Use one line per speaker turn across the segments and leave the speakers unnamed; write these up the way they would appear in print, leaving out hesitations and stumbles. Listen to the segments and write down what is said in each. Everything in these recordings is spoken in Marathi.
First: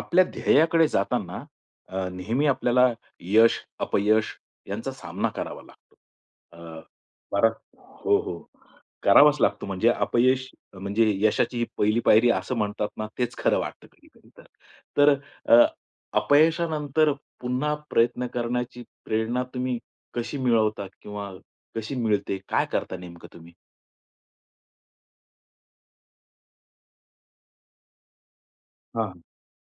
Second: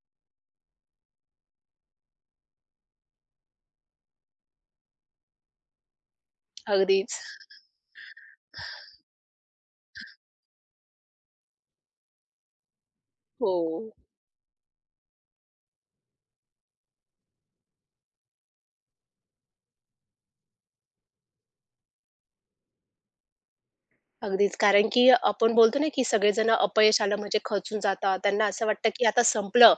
आपल्या ध्येयाकडे जाताना नेहमी आपल्याला यश, अपयश यांचा सामना करावा लागतो. अ,
अगदीच.
बराच हो, हो. करावाच लागतो म्हणजे अपयश म्हणजे यशाची ही पहिली पायरी असं म्हणतात ना, तेच
हो.
खरं वाटतं कधी-कधी तर. तर अ, अपयशानंतर पुन्हा प्रयत्न करण्याची प्रेरणा तुम्ही कशी मिळवता किंवा कशी मिळते? काय करता नेमकं तुम्ही?
अगदीच. कारण की आपण बोलतो ना, की सगळेजण अपयश आलं म्हणजे खचून जातात. त्यांना असं वाटतं, की आता
हां.
संपलं.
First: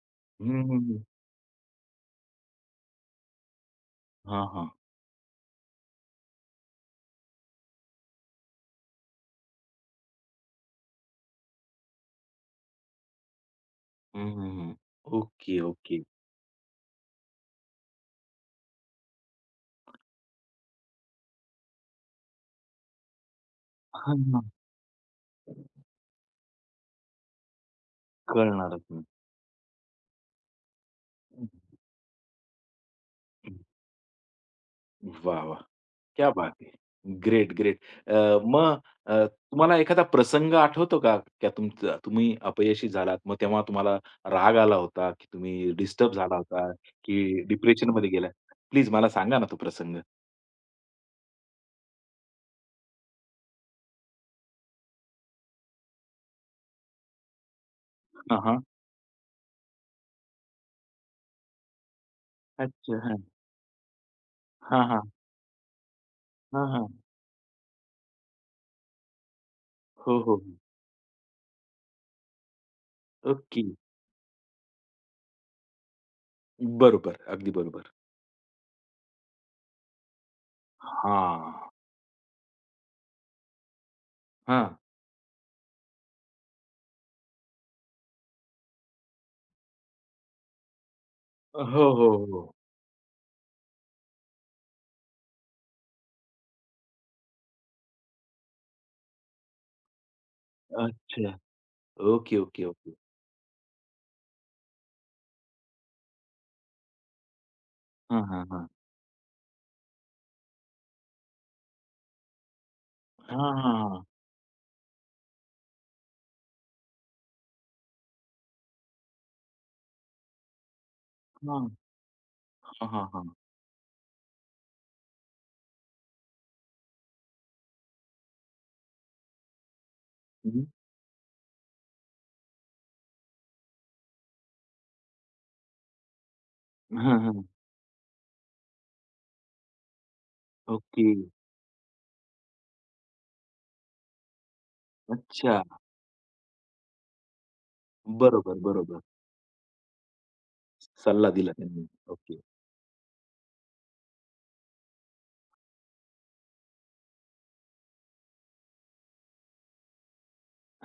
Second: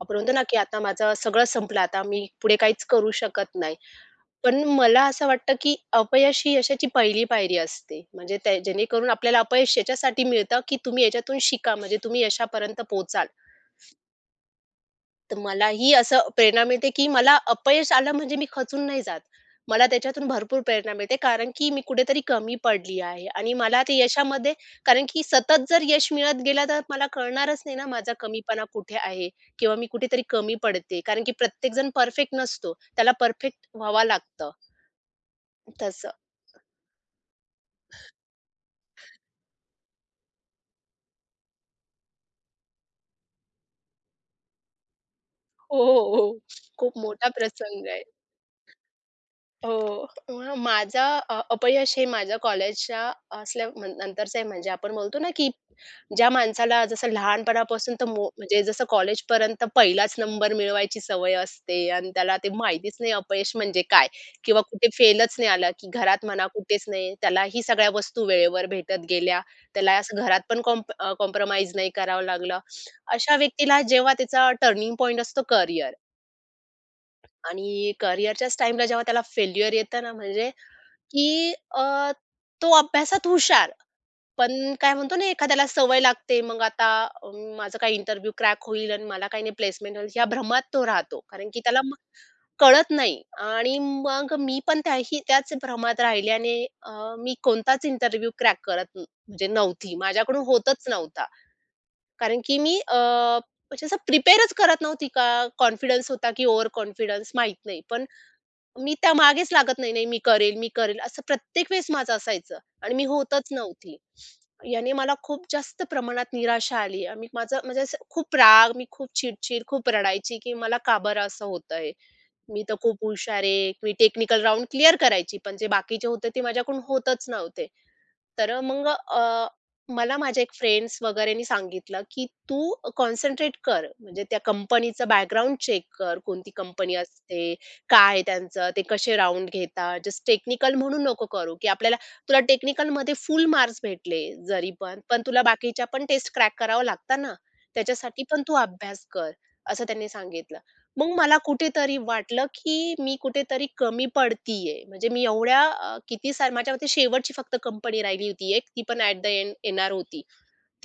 आपण म्हणतो ना,
हं,
की आता
हं, हं.
माझं सगळं संपलं. आता मी पुढे काहीच करू शकत नाही.
हां,
पण
हां.
मला असं वाटतं, की अपयश ही यशाची पहिली पायरी असते. म्हणजे त्या जेणेकरून आपल्याला अपयश याच्यासाठी मिळतं, की तुम्ही याच्यातून शिका. म्हणजे तुम्ही यशापर्यंत पोहोचाल.
हं, हं, हं.
तर
ओके,
मलाही
ओके.
असं प्रेरणा मिळते, की मला अपयश आलं म्हणजे मी खचून नाही जात. मला त्याच्यातून भरपूर प्रेरणा मिळते, कारण की मी कुठेतरी कमी पडली आहे आणि मला ते
हां, हां.
यशामध्ये कारण की सतत जर यश मिळत गेलं, तर मला कळणारच नाही ना माझा कमीपणा
कळणारच
कुठे
नाही.
आहे किंवा मी कुठेतरी कमी पडते. कारण की
हं,
प्रत्येकजण परफेक्ट नसतो. त्याला
हं.
परफेक्ट व्हावं लागतं तसं.
क्या बात है! Great, great. अ, मग अ, तुम्हाला एखादा प्रसंग आठवतो का? का तुमचं तुम्ही अपयशी झालात, मग तेव्हा तुम्हाला राग आला होता, की तुम्ही
हो, हो,
डिस्टर्ब झाला
हो.
होता,
खूप मोठा
की
प्रसंग आहे.
डिप्रेशनमध्ये गेला? प्लीज मला सांगा ना तो प्रसंग.
हो. मग माझा अपयश हे माझ्या कॉलेजच्या असल्या नंतरचं आहे. म्हणजे आपण बोलतो ना, की ज्या माणसाला जसं लहानपणापासून तर
हां,
म्हणजे
हां.
जसं कॉलेजपर्यंत पहिलाच नंबर मिळवायची सवय असते आणि त्याला ते माहितीच
अच्छा.
नाही
हां.
अपयश म्हणजे काय? किंवा
हां,
कुठे
हां.
फेलच नाही आलं, की घरात म्हणा
हां,
कुठेच
हां.
नाही. त्याला ही सगळ्या वस्तू वेळेवर भेटत गेल्या. त्याला
हो,
असं घरात
हो.
पण नाही करावं लागलं. अशा
ओके.
व्यक्तीला जेव्हा त्याचा टर्निंग पॉइंट असतो करियर
बरोबर. अगदी बरोबर.
आणि करियरच्याच टाईमला जेव्हा त्याला फेल्युअर येतं ना, म्हणजे
हां.
की तो अभ्यासात हुशार, पण
हां.
काय म्हणतो ना, एखाद्याला सवय लागते. मग आता अ, माझा काही इंटरव्ह्यू क्रॅक होईल आणि मला काही नाही प्लेसमेंट होईल, ह्या भ्रमात तो राहतो. कारण की त्याला
हो,
मग
हो, हो.
कळत नाही आणि मग मी पण त्याही त्याच भ्रमात राहिले आणि मी कोणताच इंटरव्ह्यू क्रॅक करत म्हणजे नव्हती. माझ्याकडून होतच नव्हता.
अच्छा. ओके,
कारण की
ओके,
मी
ओके.
म्हणजे असं प्रिपेअरच करत नव्हती का कॉन्फिडन्स होता की ओव्हर कॉन्फिडन्स माहीत नाही. पण
हां, हां, हां.
मी त्या मागेच लागत नाही, "नाही, मी करेल, मी करेल." असं प्रत्येक वेळेस माझं असायचं आणि मी होतच
हां,
नव्हती.
हां,
याने मला खूप जास्त प्रमाणात निराशा आली आणि माझं म्हणजे असं खूप राग, मी खूप चिडचिड, खूप रडायची की मला का बरं असं
हां.
होतंय? मी तर
हां,
खूप
हां, हां.
हुशार आहे. मी टेक्निकल राउंड क्लिअर करायची, पण जे बाकीचे होते ते माझ्याकडून होतच नव्हते. तर मग मला माझ्या एक
हं.
फ्रेंड्स वगैरेनी सांगितलं, की "तू कॉन्सन्ट्रेट कर, म्हणजे त्या कंपनीचं बॅकग्राऊंड चेक कर. कोणती कंपनी
हां, हां.
असते? काय आहे त्यांचं? ते कसे राउंड घेतात? जस्ट टेक्निकल म्हणून
ओके.
नको करू, की आपल्याला तुला टेक्निकलमध्ये फुल मार्क्स भेटले जरी पण, पण तुला
अच्छा.
बाकीच्या पण टेस्ट क्रॅक करावं लागतात ना, त्याच्यासाठी पण तू
बरोबर, बरोबर.
अभ्यास कर." असं त्यांनी सांगितलं. मग
सल्ला
मला
दिला त्यांनी.
कुठेतरी
ओके.
वाटलं, की मी कुठेतरी कमी पडतीये. म्हणजे मी एवढ्या किती सार माझ्या मते शेवटची फक्त कंपनी राहिली होती एक, ती पण ॲट द एंड येणार होती.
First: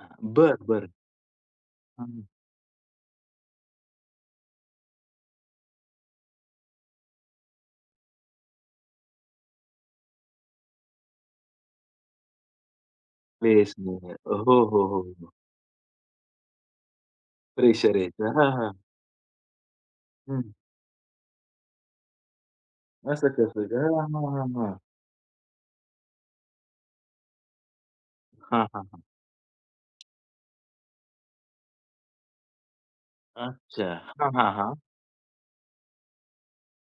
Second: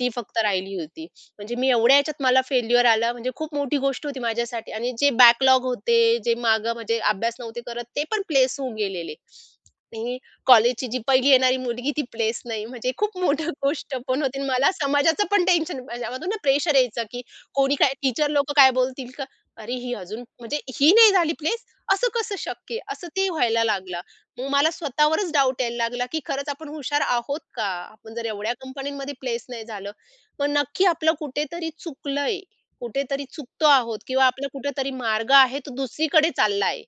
ती फक्त
बरं,
राहिली
बरं.
होती. म्हणजे मी एवढ्या ह्याच्यात
हां.
मला फेल्युअर आलं म्हणजे खूप मोठी गोष्ट होती माझ्यासाठी आणि जे बॅकलॉग होते, जे मागं म्हणजे अभ्यास नव्हते करत ते पण प्लेस होऊन गेलेले. आणि कॉलेजची जी पहिली येणारी मुलगी ती प्लेस नाही म्हणजे खूप मोठी
प्लेस
गोष्ट
नाही.
पण
हो,
होती आणि मला
हो, हो,
समाजाचं
हो.
पण टेन्शन माझ्यामधून ना प्रेशर यायचं, की कोणी काय
प्रेशर
टीचर
यायचं. हां,
लोकं काय
हां.
बोलतील का? अरे ही अजून
हं.
म्हणजे ही नाही झाली प्लेस, असं कसं शक्य आहे? असं ते
असं
व्हायला
कसं गं?
लागलं.
हां, हां,
मग
हां,
मला
हां.
स्वतःवरच डाऊट यायला लागला, की खरंच आपण हुशार आहोत का? आपण जर एवढ्या
हां, हां, हां.
कंपन्यांमध्ये प्लेस नाही झालं, मग नक्की आपलं कुठेतरी चुकलंय. कुठेतरी चुकतो
अच्छा.
आहोत किंवा
हां,
आपला
हां, हां.
कुठेतरी मार्ग आहे तो दुसरीकडे चालला आहे.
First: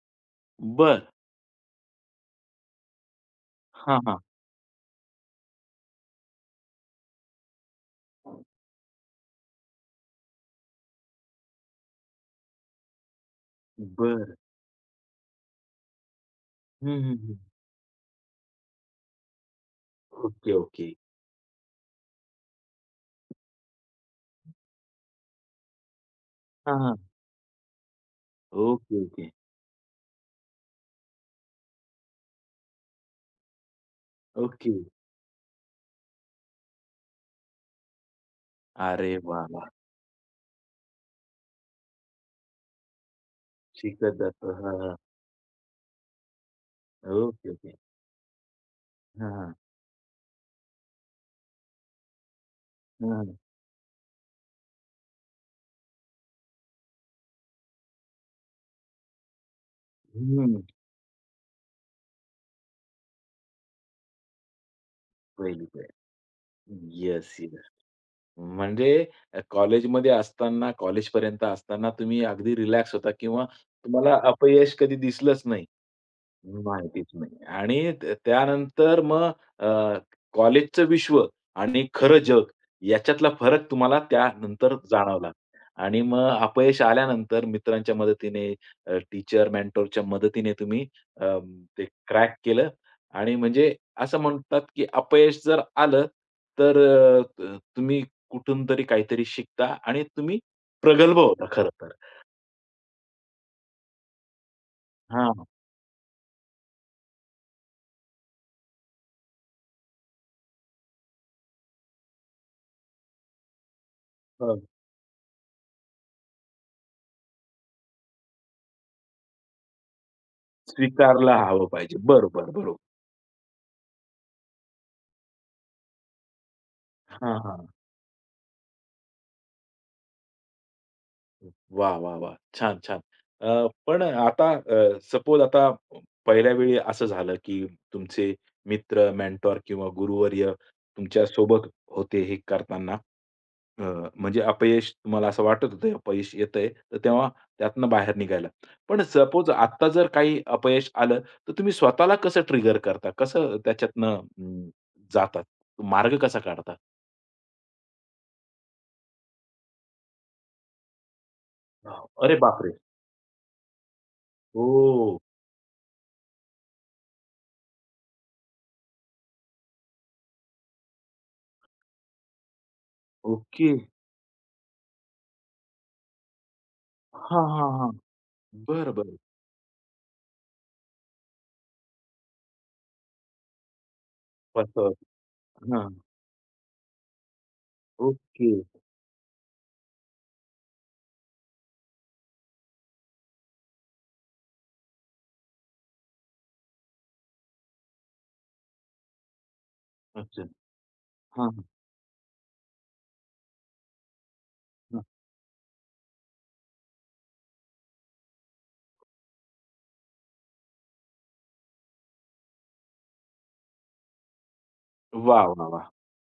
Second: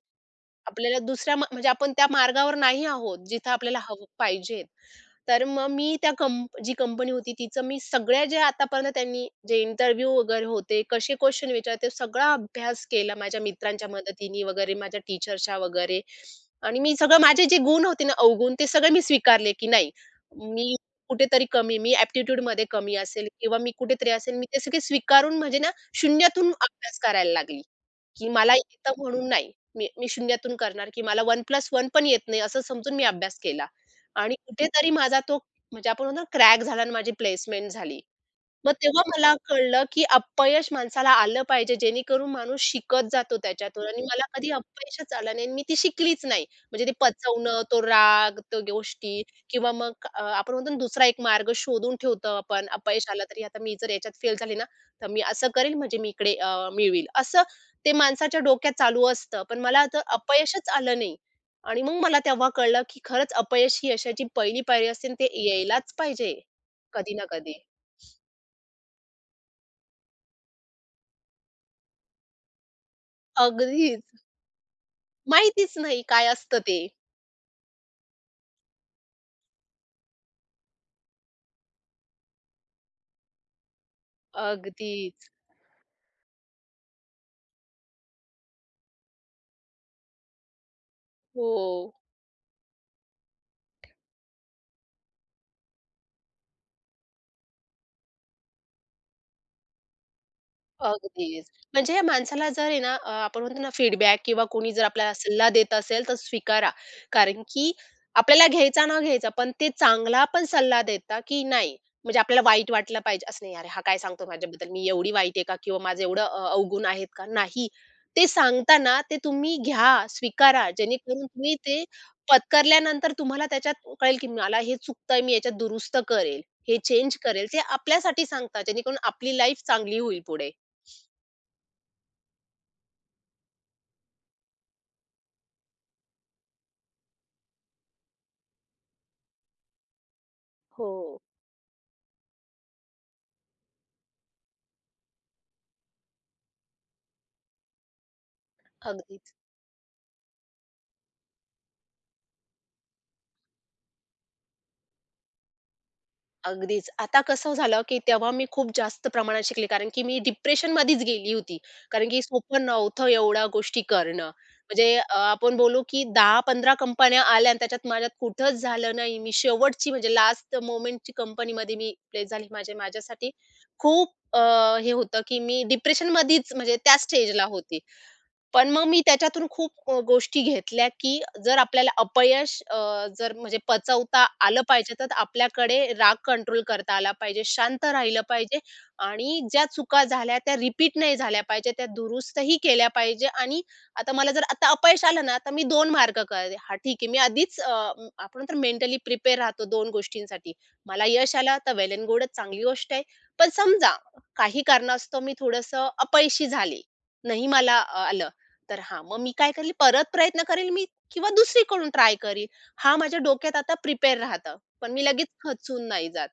आपल्याला
बरं.
दुसऱ्या म्हणजे आपण त्या मार्गावर नाही आहोत, जिथं आपल्याला
हां,
हवं
हां.
पाहिजेत. तर मग मी त्या जी कंपनी होती तिचं मी सगळ्या जे आतापर्यंत त्यांनी जे इंटरव्ह्यू वगैरे होते, कसे क्वेशन विचारते सगळा अभ्यास केला माझ्या मित्रांच्या
बरं.
मदतीने वगैरे, माझ्या टीचर्सच्या वगैरे आणि
हं,
मी
हं,
सगळं
हं.
माझे जे गुण होते ना अवगुण ते सगळे मी स्वीकारले, की नाही
ओके,
मी
ओके.
कुठेतरी कमी मी एप्टिट्यूडमध्ये कमी असेल किंवा मी कुठेतरी असेल मी ते सगळे स्वीकारून म्हणजे ना शून्यातून
हां, हां.
अभ्यास करायला लागली, की मला येतं
ओके,
म्हणून
ओके.
नाही. मी मी शून्यातून करणार, की मला 1+1 पण येत नाही असं समजून मी अभ्यास केला. आणि
ओके.
कुठेतरी माझा तो म्हणजे आपण म्हणतो ना क्रॅक झाला आणि माझी प्लेसमेंट झाली. मग तेव्हा
अरे
मला
वाह, वाह!
कळलं, की अपयश माणसाला आलं पाहिजे, जेणेकरून माणूस शिकत जातो त्याच्यातून आणि
शिकत
मला कधी
जातो. हां, हां.
अपयशच आलं नाही आणि मी ती शिकलीच नाही. म्हणजे ते
ओके,
पचवणं,
ओके.
तो राग, तो गोष्टी
हां, हां.
किंवा मग आपण म्हणतो ना दुसरा एक मार्ग शोधून ठेवतो आपण. अपयश
हां,
आलं
हां.
तरी आता मी जर याच्यात फेल झाले ना, तर मी असं करेल म्हणजे मी इकडे मिळवील. असं ते माणसाच्या डोक्यात चालू असतं. पण मला तर
हं.
अपयशच आलं नाही आणि मग मला तेव्हा कळलं, की खरंच अपयश ही यशाची पहिली पायरी असते आणि ते
पहिली ते.
यायलाच पाहिजे, कधी ना
येस,
कधी.
येस. म्हणजे कॉलेजमध्ये असताना, कॉलेजपर्यंत असताना तुम्ही अगदी रिलॅक्स होता किंवा तुम्हाला
अगदीच.
अपयश कधी दिसलंच नाही.
माहितीच नाही काय असतं ते.
माहितीच नाही. आणि त्यानंतर मग अ, कॉलेजचं विश्व आणि खरं जग याच्यातला फरक तुम्हाला त्यानंतर
अगदीच.
जाणवला. आणि मग अपयश आल्यानंतर मित्रांच्या मदतीने, टीचर, मेंटॉरच्या मदतीने तुम्ही अ,
हो.
ते क्रॅक केलं आणि म्हणजे असं म्हणतात, की अपयश जर आलं, तर तुम्ही कुठून तरी काहीतरी शिकता आणि तुम्ही प्रगल्भ
अगदीच.
होता खरं तर.
म्हणजे या माणसाला जर आहे ना, आपण म्हणतो ना फीडबॅक किंवा कोणी जर आपल्याला
हां,
सल्ला देत असेल तर स्वीकारा. कारण की आपल्याला घ्यायचा न घ्यायचा, पण ते चांगला पण सल्ला देता की नाही. म्हणजे आपल्याला वाईट वाटलं पाहिजे असं नाही, "अरे हा काय सांगतो माझ्याबद्दल? मी एवढी वाईट आहे का? किंवा माझं एवढं अवगुण आहेत का?" नाही. ते सांगताना ते तुम्ही घ्या, स्वीकारा. जेणेकरून
स्वीकारला
तुम्ही
हवं
ते
पाहिजे. बरोबर, बरोबर.
पत्करल्यानंतर तुम्हाला त्याच्यात कळेल की मला हे चुकतंय, मी याच्यात दुरुस्त करेल, हे चेंज
हां,
करेल. ते
हां.
आपल्यासाठी सांगतात जेणेकरून आपली लाईफ चांगली होईल पुढे.
वाह! वाह! वाह! छान, छान. पण आता सपोज आता पहिल्या वेळी असं झालं, की तुमचे मित्र, मेंटॉर किंवा गुरुवर्य
हो.
तुमच्या सोबत होते हे करताना. अ, म्हणजे अपयश तुम्हाला असं वाटत होतं, अपयश येतंय, तर तेव्हा त्यातनं बाहेर निघायला. पण
अगदीच,
सपोज आत्ता जर काही अपयश आलं, तर तुम्ही स्वतःला कसं ट्रिगर करता? कसं त्याच्यातनं जातात? मार्ग कसा काढता?
अगदीच. आता कसं झालं, की तेव्हा मी खूप जास्त प्रमाणात शिकले, कारण की मी डिप्रेशनमध्येच गेली होती. कारण की
अरे
सोपं
बापरे!
नव्हतं एवढ्या गोष्टी करणं. म्हणजे
ओह!
आपण बोलू, की 10-15 कंपन्या आल्या आणि त्याच्यात माझ्यात कुठंच झालं नाही. मी शेवटची म्हणजे लास्ट मोमेंटची कंपनीमध्ये मी प्लेस झाली. म्हणजे माझ्यासाठी
ओके.
खूप हे होतं, की मी डिप्रेशनमध्येच म्हणजे त्या स्टेजला
हां, हां,
होते.
हां.
पण मग
बरं,
मी
बरं.
त्याच्यातून खूप गोष्टी घेतल्या, की जर आपल्याला जर म्हणजे पचवता आलं पाहिजे,
पतंग.
तर आपल्याकडे
हां.
राग कंट्रोल करता आला पाहिजे, शांत राहिलं
ओके.
पाहिजे आणि ज्या चुका झाल्या त्या रिपीट नाही झाल्या पाहिजे, त्या दुरुस्तही केल्या पाहिजे आणि आता मला जर आता अपयश आलं ना, तर मी 2 मार्ग कळले. हां, ठीक आहे. मी आधीच आपण म्हणतो मेंटली प्रिपेअर राहतो 2
अच्छा.
गोष्टींसाठी. मला यश
हां,
आलं
हां,
तर वेल एंड गुड, चांगली गोष्ट आहे. पण समजा काही कारणास्तव मी थोडंसं अपयशी झाले, नाही मला आलं, तर हां, मग मी काय करेल परत प्रयत्न करेल मी किंवा दुसरीकडून ट्राय करील. हा माझ्या डोक्यात आता प्रिपेअर राहतं. पण मी लगेच
वाह, वाह, वाह!
खचून नाही जात.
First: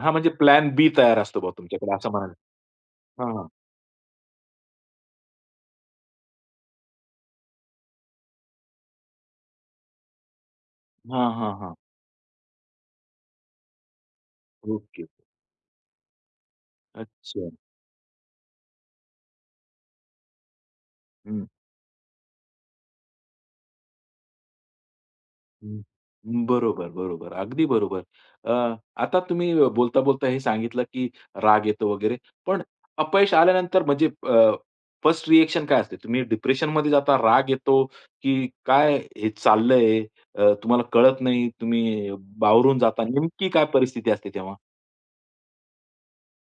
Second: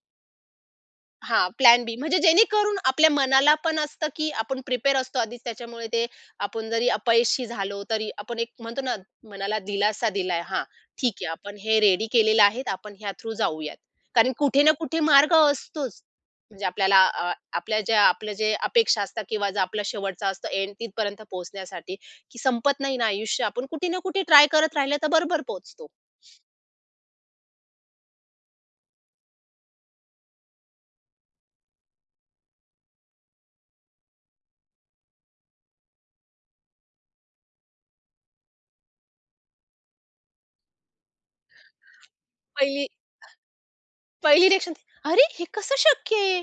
हां, म्हणजे प्लॅन बी तयार असतो
हां,
बुवा
प्लॅन बी.
तुमच्याकडे असं
म्हणजे
म्हणाल.
जेणेकरून आपल्या
हां, हां.
मनाला पण असतं, की आपण प्रिपेअर असतो आधीच. त्याच्यामुळे ते आपण जरी अपयशी झालो, तरी आपण एक म्हणतो ना, मनाला दिलासा दिलाय. हां, ठीक आहे.
हां,
आपण
हां,
हे रेडी केलेलं आहे. आपण ह्या थ्रू जाऊयात. कारण कुठे ना कुठे
ओके.
मार्ग असतोच. म्हणजे आपल्याला
अच्छा.
आपल्या ज्या आपल्या जे अपेक्षा असतात किंवा जो आपला शेवटचा असतो एंड तिथपर्यंत पोहोचण्यासाठी, की संपत नाही ना आयुष्य. आपण कुठे ना कुठे ट्राय करत राहिलं तर बरोबर
हं.
पोहोचतो.
बरोबर, बरोबर. अगदी बरोबर. अ, आता तुम्ही बोलता-बोलता हे सांगितलं, की राग येतो वगैरे. पण अपयश आल्यानंतर म्हणजे फर्स्ट रिएक्शन काय असते? तुम्ही डिप्रेशनमध्ये जाता, राग येतो, की काय हे चाललंय? तुम्हाला कळत नाही, तुम्ही बावरून
पहिली
जाता. नेमकी काय परिस्थिती असते
पहिली
तेव्हा?
रिएक्शन ती, "अरे! हे कसं शक्य आहे?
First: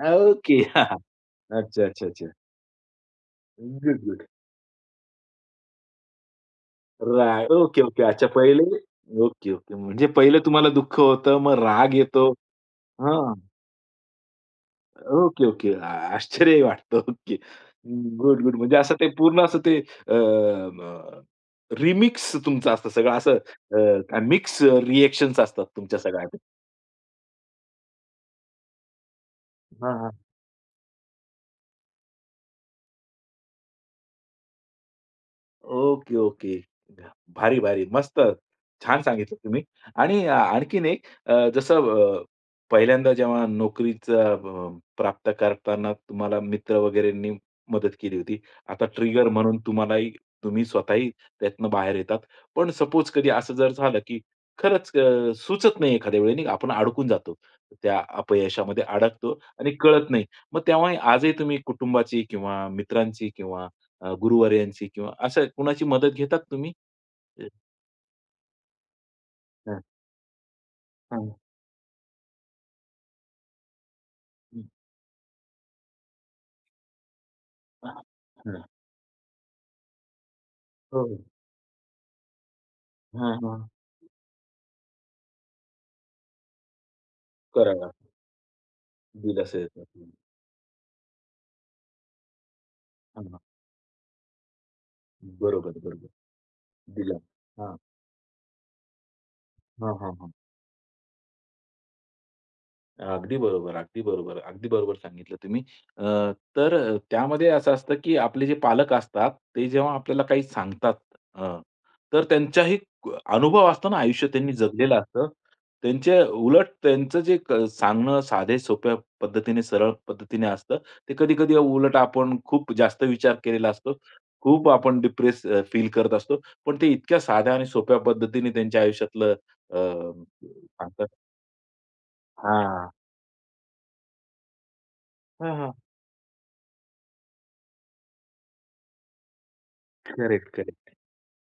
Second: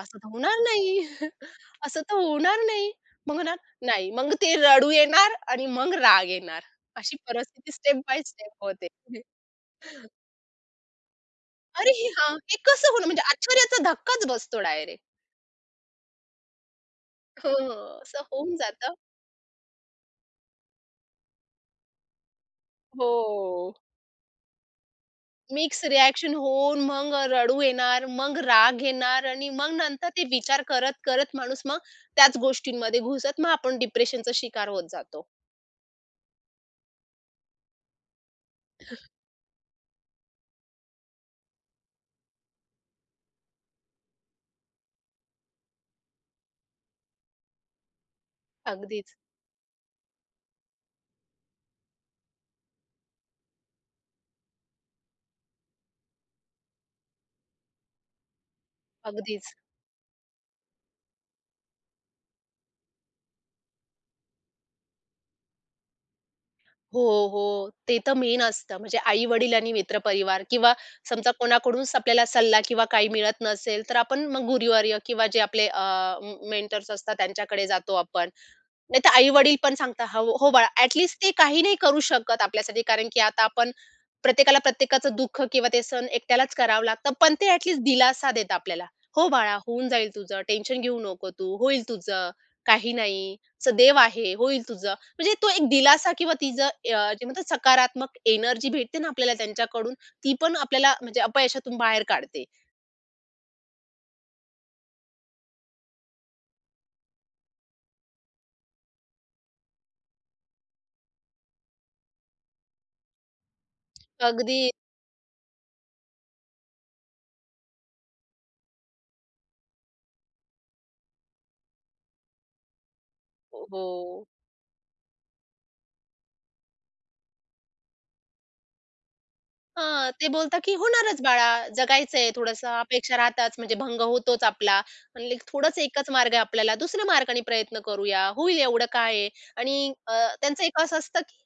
असं तर
ओके.
होणार
हा,
नाही.
हा. अच्छा,
असं
अच्छा,
तर
अच्छा.
होणार नाही." मग होणार
गुड,
नाही.
गुड.
मग ते रडू येणार आणि मग राग येणार. अशी
राइट.
परिस्थिती
ओके,
स्टेप
ओके.
बाय
अच्छा
स्टेप
पहिले
होते.
Okay, okay. म्हणजे पहिलं तुम्हाला दुःख होतं, मग
अरे!
राग येतो.
हां, हे कसं होणार? म्हणजे
हां.
आश्चर्याचा धक्काच बसतो डायरेक्ट.
Okay, okay. आश्चर्यही वाटतं. ओके.
हं, असं
गुड,
होऊन
गुड. म्हणजे
जातं.
असं ते पूर्ण असं ते रिमिक्स तुमचं असतं सगळं असं
हो.
काय मिक्स रिएक्शन्स असतात
मिक्स
तुमच्या सगळ्या.
रिएक्शन होऊन मग रडू येणार, मग राग येणार आणि मग नंतर
हां,
ते विचार करत, करत माणूस मग त्याच गोष्टींमध्ये घुसत मग आपण डिप्रेशनचा शिकार होत जातो.
Okay, okay. भारी, भारी. मस्त. छान सांगितलं तुम्ही. आणि आणखीन एक जसं अ, पहिल्यांदा जेव्हा नोकरीचा प्राप्त करताना तुम्हाला मित्र वगैरेंनी मदत केली होती. आता
अगदीच.
ट्रिगर म्हणून तुम्हालाही तुम्ही स्वतःही त्यातनं बाहेर येतात. पण सपोज कधी असं जर झालं, की खरंच सुचत नाही एखाद्या वेळेने आपण अडकून जातो. त्या अपयशामध्ये अडकतो
अगदीच.
आणि कळत नाही. मग तेव्हाही आजही तुम्ही कुटुंबाची किंवा मित्रांची किंवा गुरुवर्यांची किंवा असं कुणाची मदत घेतात तुम्ही?
हो, हो. ते तर मेन असतं. म्हणजे आई-वडील आणि
हां,
मित्रपरिवार किंवा समजा
हां.
कोणाकडूनच आपल्याला सल्ला किंवा काही मिळत नसेल, तर आपण मग
हं.
गुरुवर्य किंवा जे आपले अ, म मेंटर्स असतात त्यांच्याकडे जातो
हां.
आपण. नाहीतर आई-वडील पण सांगतात, "हो, हो बाळा."
हो, हो.
ॲटलीस्ट ते काही नाही करू शकत आपल्यासाठी कारण की
हां,
आता
हां.
आपण प्रत्येकाला प्रत्येकाचं दुःख किंवा ते सण एकट्यालाच करावं लागतं. पण ते ॲटलीस्ट
करावा.
दिलासा देतात आपल्याला. "हो
बिल
बाळा,
असं
होऊन जाईल तुझं. टेन्शन घेऊ नको तू. होईल तुझं. काही
हां,
नाही.
हां.
असं देव आहे. होईल तुझं." म्हणजे तो एक
बरोबर, बरोबर.
दिलासा किंवा तिचं
बिल.
जे म्हणतात
हां.
सकारात्मक एनर्जी भेटते ना आपल्याला त्यांच्याकडून,
हां, हां, हां.
ती पण आपल्याला म्हणजे अपयशातून बाहेर काढते.
अगदी बरोबर, अगदी बरोबर, अगदी बरोबर सांगितलं तुम्ही. अ, तर त्यामध्ये असं असतं, की आपले जे पालक असतात, ते जेव्हा आपल्याला काही सांगतात अ, तर त्यांचाही अनुभव असतो ना आयुष्य त्यांनी
अगदी
जगलेलं असतं. त्यांचे उलट त्यांचं जे क सांगणं साधे, सोप्या पद्धतीने, सरळ पद्धतीने असतं. ते कधी-कधी उलट आपण खूप जास्त विचार केलेला असतो.
हो.
खूप आपण डिप्रेस फील करत असतो. पण ते इतक्या साध्या आणि सोप्या पद्धतीने त्यांच्या आयुष्यातलं अ,
हां, ते बोलतात की
सांगतात.
"होणारच बाळा, जगायचंय थोडंसं
हां.
अपेक्षा राहतात म्हणजे भंग होतोच आपला. म्हणले
हां, हां.
थोडंच एकच मार्ग आहे आपल्याला, दुसऱ्या मार्गाने प्रयत्न करूया, होईल एवढं काय आहे." आणि अ,
करेक्ट,
त्यांचं एक
करेक्ट.
असं असतं की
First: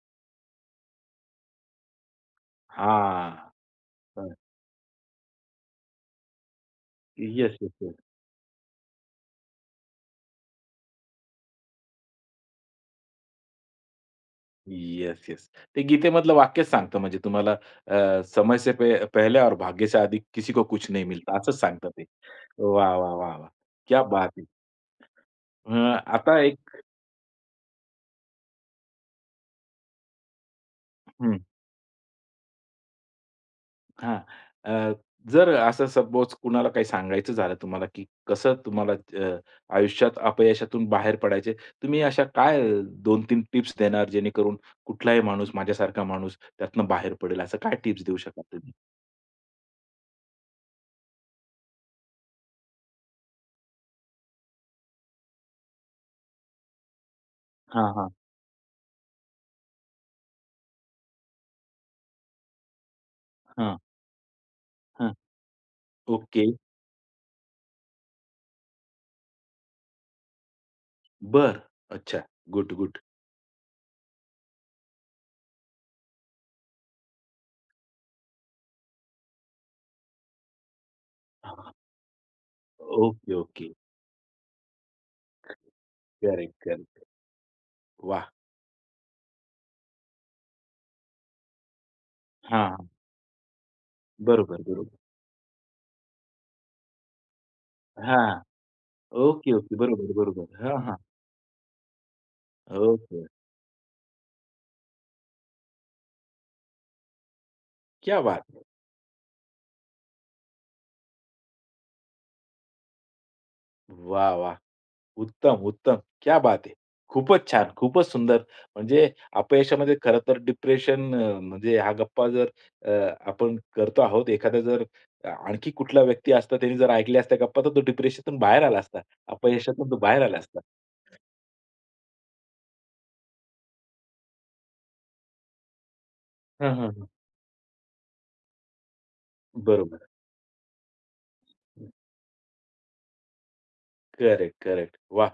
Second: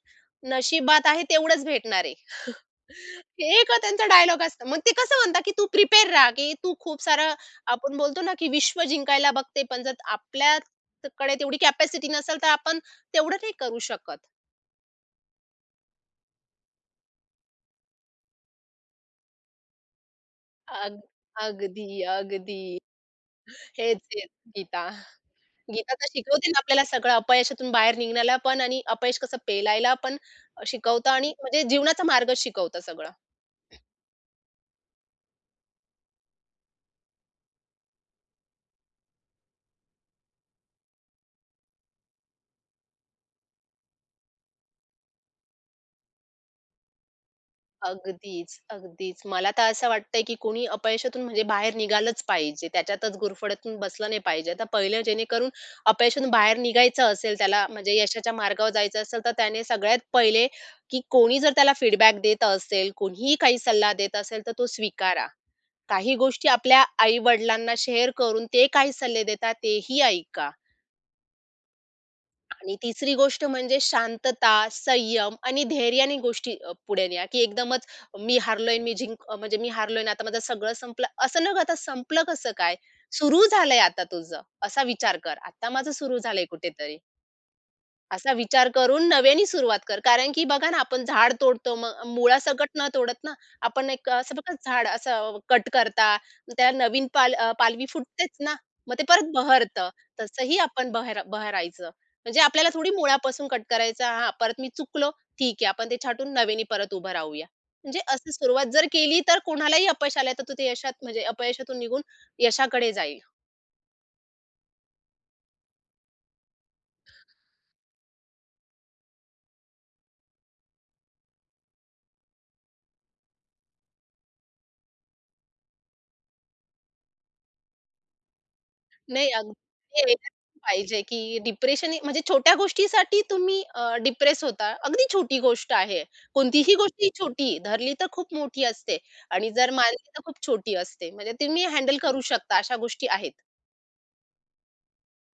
"नशिबात आहे तेवढंच भेटणार आहे."
हां.
हे एक त्यांचा
हां.
डायलॉग असतो. मग ते कसं म्हणतात की "तू प्रिपेअर राहा, की तू खूप सारं"
येस, येस, येस.
आपण बोलतो ना की विश्व जिंकायला बघते, पण जर आपल्याकडे तेवढी कॅपॅसिटी नसेल तर आपण तेवढं नाही करू शकत.
Yes, yes. ते गीतेमधलं वाक्यच सांगतं म्हणजे तुम्हाला समय से पे पहले और भाग्य से अधिक किसी को कुछ
अग
नहीं मिलता असंच
अगदी,
सांगतं ते.
अगदी.
वाह, वाह, वाह, वाह!
हेच,
क्या
हेच
बात है!
गीता.
अ,
गीता तर
आता
शिकवते ना
एक
आपल्याला सगळं अपयशातून बाहेर निघण्याला पण आणि अपयश कसं पेलायला पण शिकवतं आणि म्हणजे जीवनाचा मार्गच शिकवतं सगळं.
हां. अ, जर असं सपोज कुणाला काही सांगायचं झालं तुम्हाला, की कसं तुम्हाला अ, आयुष्यात अपयशातून बाहेर पडायचे, तुम्ही अशा काय 2-3 टिप्स देणार जेणेकरून कुठलाही माणूस, माझ्यासारखा माणूस त्यातनं बाहेर पडेल, असं काय टिप्स देऊ शकाल
अगदीच,
तुम्ही?
अगदीच. मला तर असं वाटतंय, की कोणी अपयशातून म्हणजे बाहेर निघालंच पाहिजे. त्याच्यातच गुरफटून बसलं नाही पाहिजे. आता पहिलं जेणेकरून अपयशातून बाहेर निघायचं असेल, त्याला
हां,
म्हणजे
हां.
यशाच्या मार्गावर जायचं असेल, तर त्याने सगळ्यात पहिले, की कोणी जर त्याला फीडबॅक देत असेल, कोणीही काही
हां,
सल्ला देत असेल, तर तो
हां.
स्वीकारा. काही
ओके.
गोष्टी आपल्या आई-वडिलांना शेअर करून ते काही सल्ले देतात तेही ऐका.
बरं. अच्छा. गुड,
आणि
गुड.
तिसरी गोष्ट म्हणजे शांतता, संयम आणि धैर्याने गोष्टी पुढे न्या, की एकदमच मी हारलोय, म्हणजे मी हारलोय ना, आता माझं सगळं संपलं, असं न
हां.
करता संपलं कसं काय?
ओके,
सुरू
ओके.
झालंय आता तुझं, असा विचार कर. आता माझं सुरू झालंय
करेक्ट,
कुठेतरी.
करेक्ट. वाह!
असा विचार करून नव्याने सुरुवात कर. कारण की बघा ना, आपण झाड तोडतो, मग मुळासकट
हां,
न
हां.
तोडत ना, आपण एक असं बघा
बरोबर,
झाड
बरोबर.
असं कट करता, त्याला नवीन पालवी
हां.
फुटतेच ना, मग ते परत
ओके, ओके.
बहरतं.
बरोबर, बरोबर.
तसंही
हां,
आपण
हां.
बहरा बहरायचं. म्हणजे आपल्याला थोडी
ओके.
मुळापासून कट करायचा, "हां, परत मी चुकलो, ठीक आहे, आपण ते छाटून नव्याने परत उभं राहूया." म्हणजे
क्या
असं
बात है!
सुरुवात जर केली, तर कोणालाही अपयश आलं, तर तो ते यशात म्हणजे अपयशातून निघून यशाकडे जाईल.
वाह, वाह! उत्तम, उत्तम. क्या बात है! खूपच छान, खूपच सुंदर. म्हणजे अपयशामध्ये खरं तर डिप्रेशन म्हणजे हा गप्पा जर अ, आपण करतो आहोत, एखादा जर आणखी कुठला व्यक्ती असता, त्याने जर ऐकल्या असत्या गप्पा, तर तो डिप्रेशनतून बाहेर आला असता.
नाही अगदी
अपयशातून तो बाहेर
यायलाच
आला असता.
पाहिजे, की डिप्रेशन ही म्हणजे छोट्या गोष्टीसाठी तुम्ही डिप्रेस होता. अगदी छोटी गोष्ट आहे.
हां,
कोणतीही
हां,
गोष्ट
हां.
ही छोटी धरली तर खूप मोठी असते आणि जर मानली
बरोबर.
तर खूप छोटी असते. म्हणजे तुम्ही हँडल करू शकता. अशा गोष्टी आहेत.
Correct, correct. वाह!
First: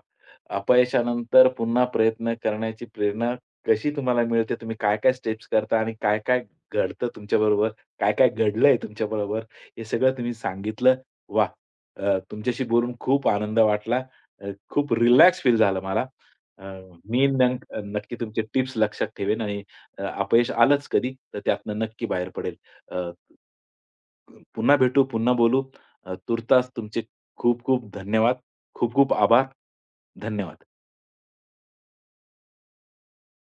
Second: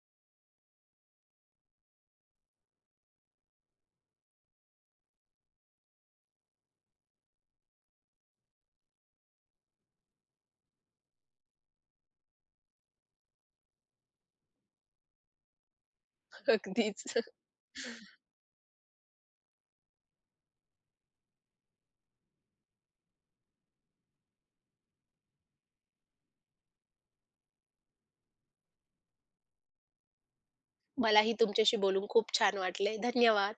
अपयशानंतर पुन्हा प्रयत्न करण्याची प्रेरणा कशी तुम्हाला मिळते? तुम्ही काय-काय स्टेप्स करता आणि काय-काय घडतं तुमच्याबरोबर? काय-काय घडलंय तुमच्याबरोबर? हे सगळं तुम्ही सांगितलं. वाह! तुमच्याशी बोलून खूप आनंद वाटला. खूप रिलॅक्स फील झालं मला. अ,
अगदीच.
मी नक्की तुमचे टिप्स लक्षात ठेवेन आणि अपयश आलंच कधी, तर त्यातनं नक्की बाहेर पडेल. अ, पुन्हा भेटू, पुन्हा बोलू. तूर्तास तुमचे खूप-खूप धन्यवाद. खूप खूप आभार. धन्यवाद.
मलाही तुमच्याशी बोलून खूप छान वाटले. धन्यवाद.